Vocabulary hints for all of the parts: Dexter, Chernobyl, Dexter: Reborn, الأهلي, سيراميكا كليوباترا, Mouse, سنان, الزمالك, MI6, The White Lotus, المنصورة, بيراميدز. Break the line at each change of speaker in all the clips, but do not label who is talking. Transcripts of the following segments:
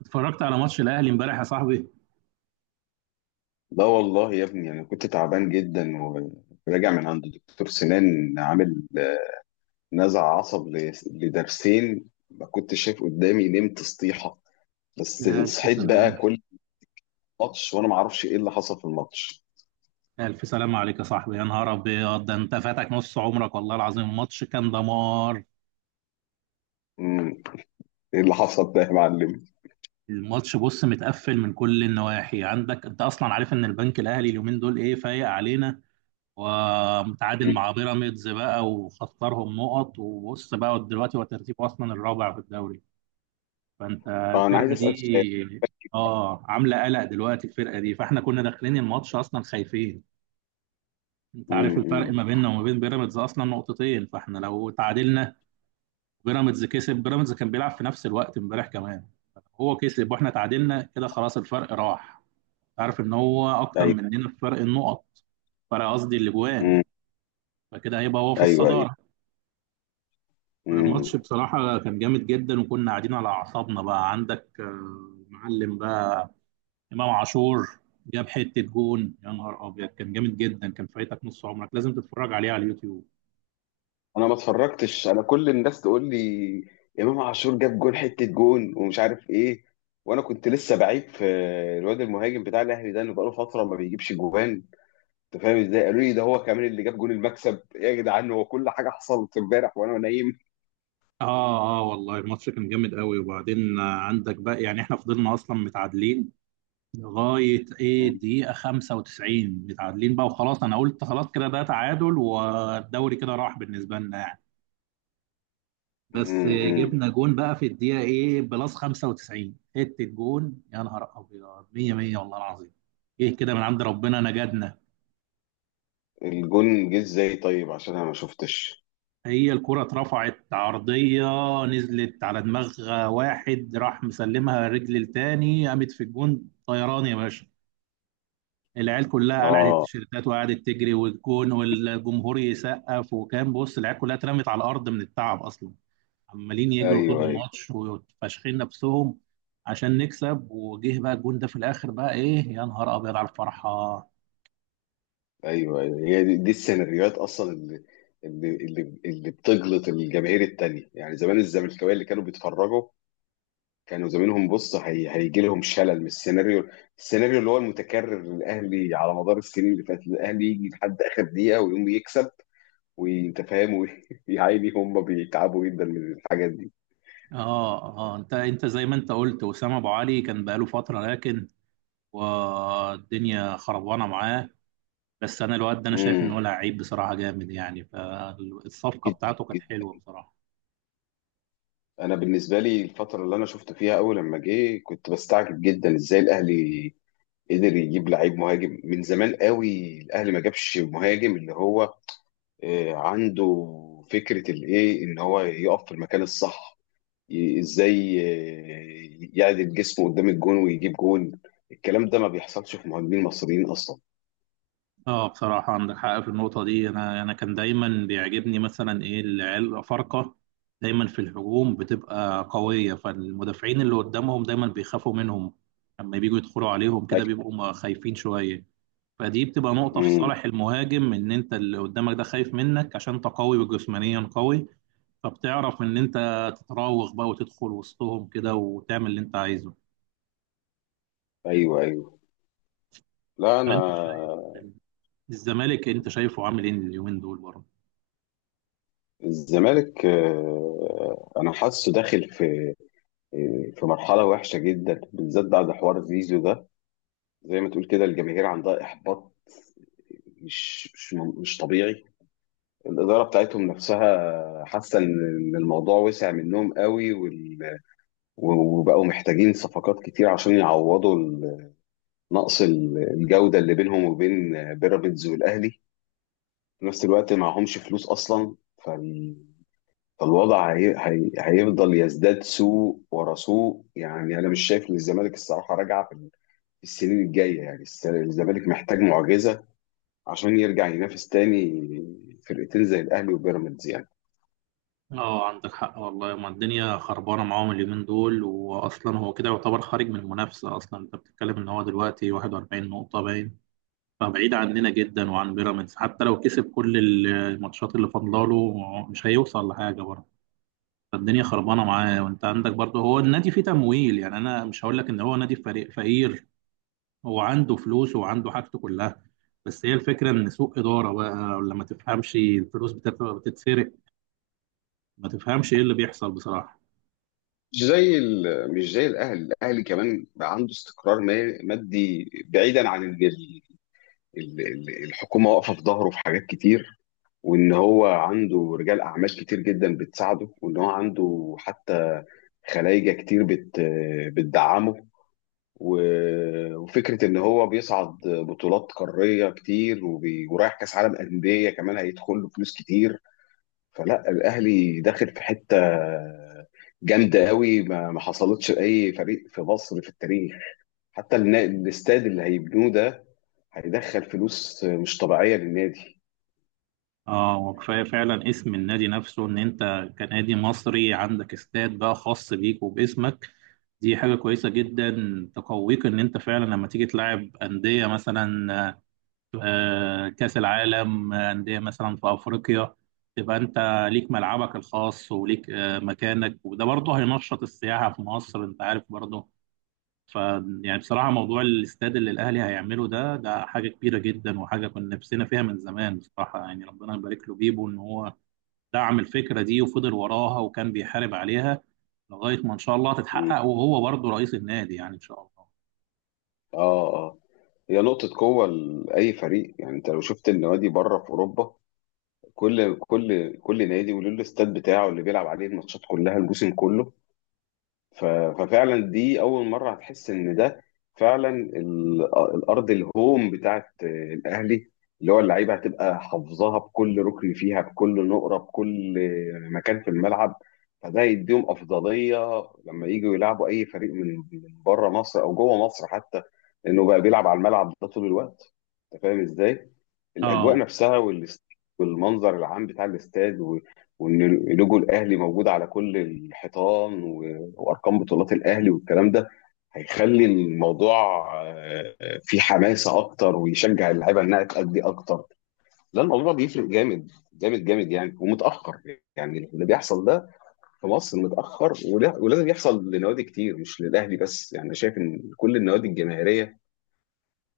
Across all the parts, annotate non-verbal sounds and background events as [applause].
اتفرجت على ماتش الاهلي امبارح يا صاحبي.
لا والله يا ابني، انا كنت تعبان جدا وراجع من عند دكتور سنان، عامل نزع عصب لضرسين. ما كنتش شايف قدامي، نمت سطيحه. بس
لا، ألف
صحيت بقى
سلام.
كل ماتش وانا ما اعرفش ايه اللي حصل في الماتش.
الف سلام عليك يا صاحبي، يا نهار ابيض، ده انت فاتك نص عمرك والله العظيم. الماتش كان دمار.
امم ايه اللي حصل ده يا معلم؟
الماتش بص متقفل من كل النواحي، عندك انت اصلا عارف ان البنك الاهلي اليومين دول ايه فايق علينا، ومتعادل
مم.
مع بيراميدز بقى وخسرهم نقط. وبص بقى دلوقتي هو ترتيبه اصلا الرابع في الدوري، فانت
اه انا عايز
الفرقه
اسال سؤال.
دي اه عامله قلق دلوقتي. الفرقه دي فاحنا كنا داخلين الماتش اصلا خايفين. انت عارف الفرق
أمم.
ما بيننا وما بين بيراميدز اصلا نقطتين، فاحنا لو تعادلنا بيراميدز كسب. بيراميدز كان بيلعب في نفس الوقت امبارح كمان، هو كسب واحنا تعادلنا، كده خلاص الفرق راح. عارف ان هو اكتر
ايوه.
مننا في فرق النقط، فرق قصدي الاجوان.
امم
فكده هيبقى هو في
ايوه ايوه.
الصدارة. الماتش
امم
بصراحة كان جامد جدا وكنا قاعدين على اعصابنا بقى. عندك معلم بقى، امام عاشور جاب حتة جون، يا نهار ابيض كان جامد جدا، كان فايتك نص عمرك، لازم تتفرج عليه على اليوتيوب.
انا ما اتفرجتش، انا كل الناس تقول لي امام عاشور جاب جون، حته جون ومش عارف ايه. وانا كنت لسه بعيب في الواد المهاجم بتاع الاهلي ده اللي بقاله فتره ما بيجيبش جوان. انت فاهم ازاي؟ قالوا لي ده هو كمان اللي جاب جون المكسب يا جدعان. هو كل حاجه حصلت امبارح وانا نايم.
اه، اه والله الماتش كان جامد قوي. وبعدين عندك بقى، يعني احنا فضلنا اصلا متعادلين لغايه
م-
دقيقه 95، متعادلين بقى وخلاص. انا قلت خلاص كده ده تعادل والدوري كده راح بالنسبه لنا يعني. بس
م- م.
جبنا جون بقى في الدقيقه بلس 95، حته جون يا نهار ابيض، 100 100 والله العظيم. ايه كده من عند ربنا نجدنا.
الجون جه ازاي طيب؟ عشان انا ما شفتش.
هي الكرة اترفعت عرضية، نزلت على دماغ واحد، راح مسلمها رجل التاني، قامت في الجون طيران يا باشا. العيال كلها قلعت
اه.
التيشيرتات وقعدت تجري، والجون والجمهور يسقف، وكان بص العيال كلها اترمت على الارض من التعب اصلا، عمالين يجروا طول
ايوه ايوه.
الماتش وفاشخين نفسهم عشان نكسب. وجه بقى الجون ده في الاخر بقى ايه، يا نهار ابيض على الفرحه. اه،
ايوه ايوه. هي دي السيناريوهات اصلا اللي بتجلط الجماهير التانية. يعني زمان الزملكاويه اللي كانوا بيتفرجوا كانوا زمانهم بص هيجي لهم شلل من السيناريو اللي هو المتكرر للاهلي على مدار السنين اللي فاتت. الاهلي يجي لحد اخر دقيقه ويقوم يكسب وانت فاهم. ويا [laughs] عيني، هم بيتعبوا جدا من الحاجات دي.
اه انت زي ما انت قلت وسام ابو علي كان بقاله فتره، لكن والدنيا خربانه معاه. بس انا الواد ده انا شايف ان
امم
هو لعيب بصراحه جامد، يعني فالصفقه
جدا
بتاعته كانت
جدا.
حلوه بصراحه.
انا بالنسبه لي، الفتره اللي انا شفت فيها اول لما جه كنت بستعجب جدا ازاي الاهلي قدر يجيب لعيب مهاجم. من زمان قوي الاهلي ما جابش مهاجم اللي هو عنده فكره الايه ان هو يقف في المكان الصح. ازاي يعدل جسمه قدام الجون ويجيب جون؟ الكلام ده ما بيحصلش في مهاجمين مصريين اصلا.
اه بصراحة عندك حق في النقطة دي. أنا كان دايما بيعجبني مثلا إيه، العيال فرقة دايما في الهجوم بتبقى قوية، فالمدافعين اللي قدامهم دايما بيخافوا منهم. لما بييجوا يدخلوا عليهم كده
ايوه.
بيبقوا خايفين شوية. فدي بتبقى نقطة في
مم.
صالح المهاجم، إن أنت اللي قدامك ده خايف منك عشان أنت قوي وجسمانيا قوي. فبتعرف إن أنت تتراوغ بقى وتدخل وسطهم كده وتعمل اللي أنت عايزه.
ايوه ايوه. لا
طب
انا،
أنت شايف الزمالك، أنت شايفه عامل إيه اليومين دول برضه؟
الزمالك انا حاسه داخل في في مرحله وحشه جدا، بالذات بعد حوار زيزو ده. زي ما تقول كده الجماهير عندها احباط مش طبيعي. الاداره بتاعتهم نفسها حاسه إن الموضوع وسع منهم قوي، وبقوا محتاجين صفقات كتير عشان يعوضوا نقص الجودة اللي بينهم وبين بيراميدز والأهلي. في نفس الوقت معهمش فلوس أصلا. فال... فالوضع هيفضل يزداد سوء ورا سوء. يعني أنا مش شايف إن الزمالك الصراحة راجعة في في السنين الجاية يعني. الزمالك محتاج معجزة عشان يرجع ينافس تاني فرقتين زي الأهلي وبيراميدز يعني.
اه عندك حق والله، ما الدنيا خربانه معاهم اليومين دول، واصلا هو كده يعتبر خارج من المنافسه اصلا. انت بتتكلم ان هو دلوقتي 41 نقطه باين، فبعيد عننا جدا وعن بيراميدز. حتى لو كسب كل الماتشات اللي فاضلاله مش هيوصل لحاجه برضه. فالدنيا خربانه معاه. وانت عندك برضه، هو النادي فيه تمويل، يعني انا مش هقول لك ان هو نادي فريق فقير، هو عنده فلوس وعنده حاجته كلها. بس هي الفكره ان سوء اداره بقى، ولا ما تفهمش، الفلوس بتتسرق، ما تفهمش ايه اللي بيحصل بصراحه.
مش زي الأهلي. الأهلي كمان بقى عنده استقرار مادي بعيدا عن الحكومة واقفة في ظهره في حاجات كتير، وان هو عنده رجال اعمال كتير جدا بتساعده، وان هو عنده حتى خلايجه كتير بتدعمه، وفكره ان هو بيصعد بطولات قاريه كتير، ورايح كاس عالم انديه كمان هيدخل له فلوس كتير. فلا، الاهلي داخل في حته جامده قوي ما حصلتش لاي فريق في مصر في التاريخ. حتى الاستاد اللي هيبنوه ده هيدخل فلوس مش طبيعيه للنادي.
اه وكفايه فعلا اسم النادي نفسه، ان انت كنادي مصري عندك استاد بقى خاص بيك وباسمك، دي حاجه كويسه جدا تقويك. ان انت فعلا لما تيجي تلعب انديه مثلا كاس العالم، انديه مثلا في افريقيا، تبقى انت ليك ملعبك الخاص وليك مكانك. وده برضه هينشط السياحه في مصر، انت عارف برضه. ف يعني بصراحة موضوع الاستاد اللي الأهلي هيعمله ده، ده حاجة كبيرة جدا وحاجة كنا نفسنا فيها من زمان بصراحة. يعني ربنا يبارك له بيبو، إن هو دعم الفكرة دي وفضل وراها وكان بيحارب عليها لغاية ما إن شاء الله تتحقق، وهو برضه رئيس النادي، يعني إن شاء الله.
اه اه. هي نقطة قوة لأي فريق. يعني أنت لو شفت النوادي بره في أوروبا، كل نادي وله الاستاد بتاعه اللي بيلعب عليه الماتشات كلها الموسم كله. ف- ففعلا دي اول مره هتحس ان ده فعلا الارض الهوم بتاعت الاهلي اللي هو اللعيبه هتبقى حافظاها بكل ركن فيها، بكل نقره، بكل مكان في الملعب. فده يديهم افضليه لما يجوا يلعبوا اي فريق من بره مصر او جوه مصر حتى، لانه بقى بيلعب على الملعب ده طول الوقت. انت فاهم ازاي؟ الاجواء
آه،
نفسها والمنظر العام بتاع الاستاد وان لوجو الاهلي موجود على كل الحيطان، وارقام بطولات الاهلي والكلام ده هيخلي الموضوع فيه حماسه اكتر ويشجع اللعيبه انها تأدي اكتر. لا الموضوع بيفرق جامد جامد يعني. ومتاخر يعني اللي بيحصل ده في مصر، متاخر ولازم يحصل لنوادي كتير، مش للاهلي بس يعني. أنا شايف ان كل النوادي الجماهيريه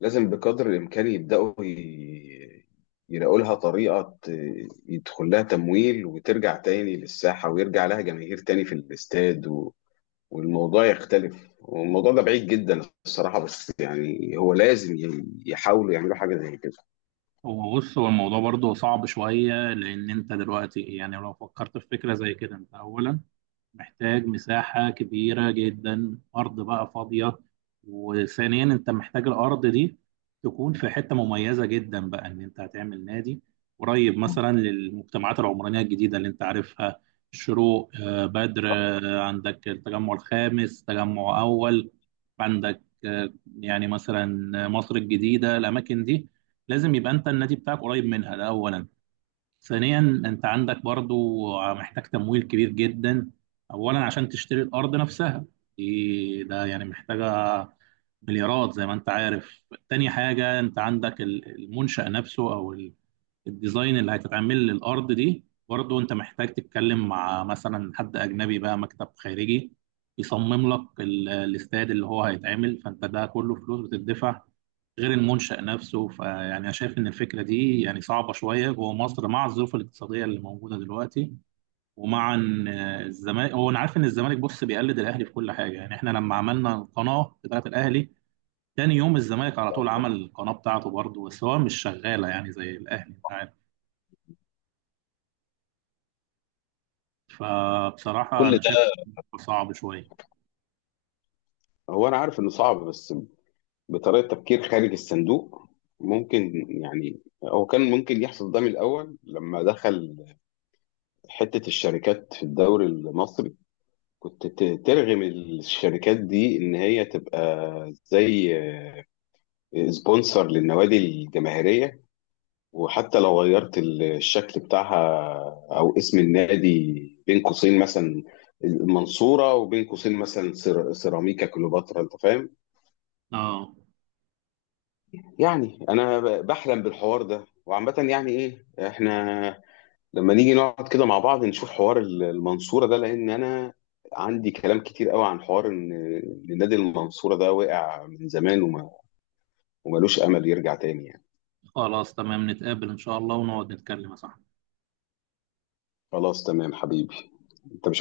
لازم بقدر الامكان يبداوا يلاقوا لها طريقه يدخل لها تمويل وترجع تاني للساحه، ويرجع لها جماهير تاني في الاستاد والموضوع يختلف. والموضوع ده بعيد جدا الصراحة، بس يعني هو لازم يحاولوا يعملوا حاجة زي كده.
هو بص هو الموضوع برضه صعب شوية. لأن أنت دلوقتي يعني لو فكرت في فكرة زي كده، أنت أولا محتاج مساحة كبيرة جدا، أرض بقى فاضية. وثانيا أنت محتاج الأرض دي تكون في حتة مميزة جدا بقى، إن أنت هتعمل نادي قريب مثلا للمجتمعات العمرانية الجديدة اللي أنت عارفها، الشروق بدر، عندك التجمع الخامس، تجمع أول، عندك يعني مثلا مصر الجديدة، الأماكن دي لازم يبقى أنت النادي بتاعك قريب منها. ده أولا. ثانيا، انت عندك برضو، محتاج تمويل كبير جدا، اولا عشان تشتري الارض نفسها، دي ده يعني محتاجه مليارات زي ما انت عارف. تاني حاجه انت عندك المنشأ نفسه، او الديزاين اللي هتتعمل للأرض دي، برضه أنت محتاج تتكلم مع مثلا حد أجنبي بقى، مكتب خارجي يصمم لك الاستاد اللي هو هيتعمل، فأنت ده كله فلوس بتدفع غير المنشأ نفسه. فيعني أنا شايف إن الفكرة دي يعني صعبة شوية جوه مصر مع الظروف الاقتصادية اللي موجودة دلوقتي. ومع إن الزمالك، هو أنا عارف إن الزمالك بص بيقلد الأهلي في كل حاجة، يعني إحنا لما عملنا القناة بتاعت الأهلي تاني يوم الزمالك على طول
ايوه.
عمل القناة بتاعته برضه، بس هو مش شغالة يعني زي الأهلي، أنت عارف. فبصراحة
كل
أنا
ده،
شايف صعب شوية.
هو أنا عارف إنه صعب، بس بطريقة تفكير خارج الصندوق ممكن يعني. هو كان ممكن يحصل ده من الأول لما دخل حتة الشركات في الدوري المصري. كنت ترغم الشركات دي إن هي تبقى زي سبونسر للنوادي الجماهيرية، وحتى لو غيرت الشكل بتاعها او اسم النادي، بين قوسين مثلا المنصورة وبين قوسين مثلا سيراميكا كليوباترا. انت فاهم
اه،
يعني؟ انا بحلم بالحوار ده. وعامة يعني ايه، احنا لما نيجي نقعد كده مع بعض نشوف حوار المنصورة ده، لان انا عندي كلام كتير قوي عن حوار ان إن نادي المنصورة ده وقع من زمان وملوش امل يرجع تاني يعني.
خلاص تمام، نتقابل إن شاء الله ونقعد نتكلم يا صاحبي.
خلاص تمام حبيبي. انت مش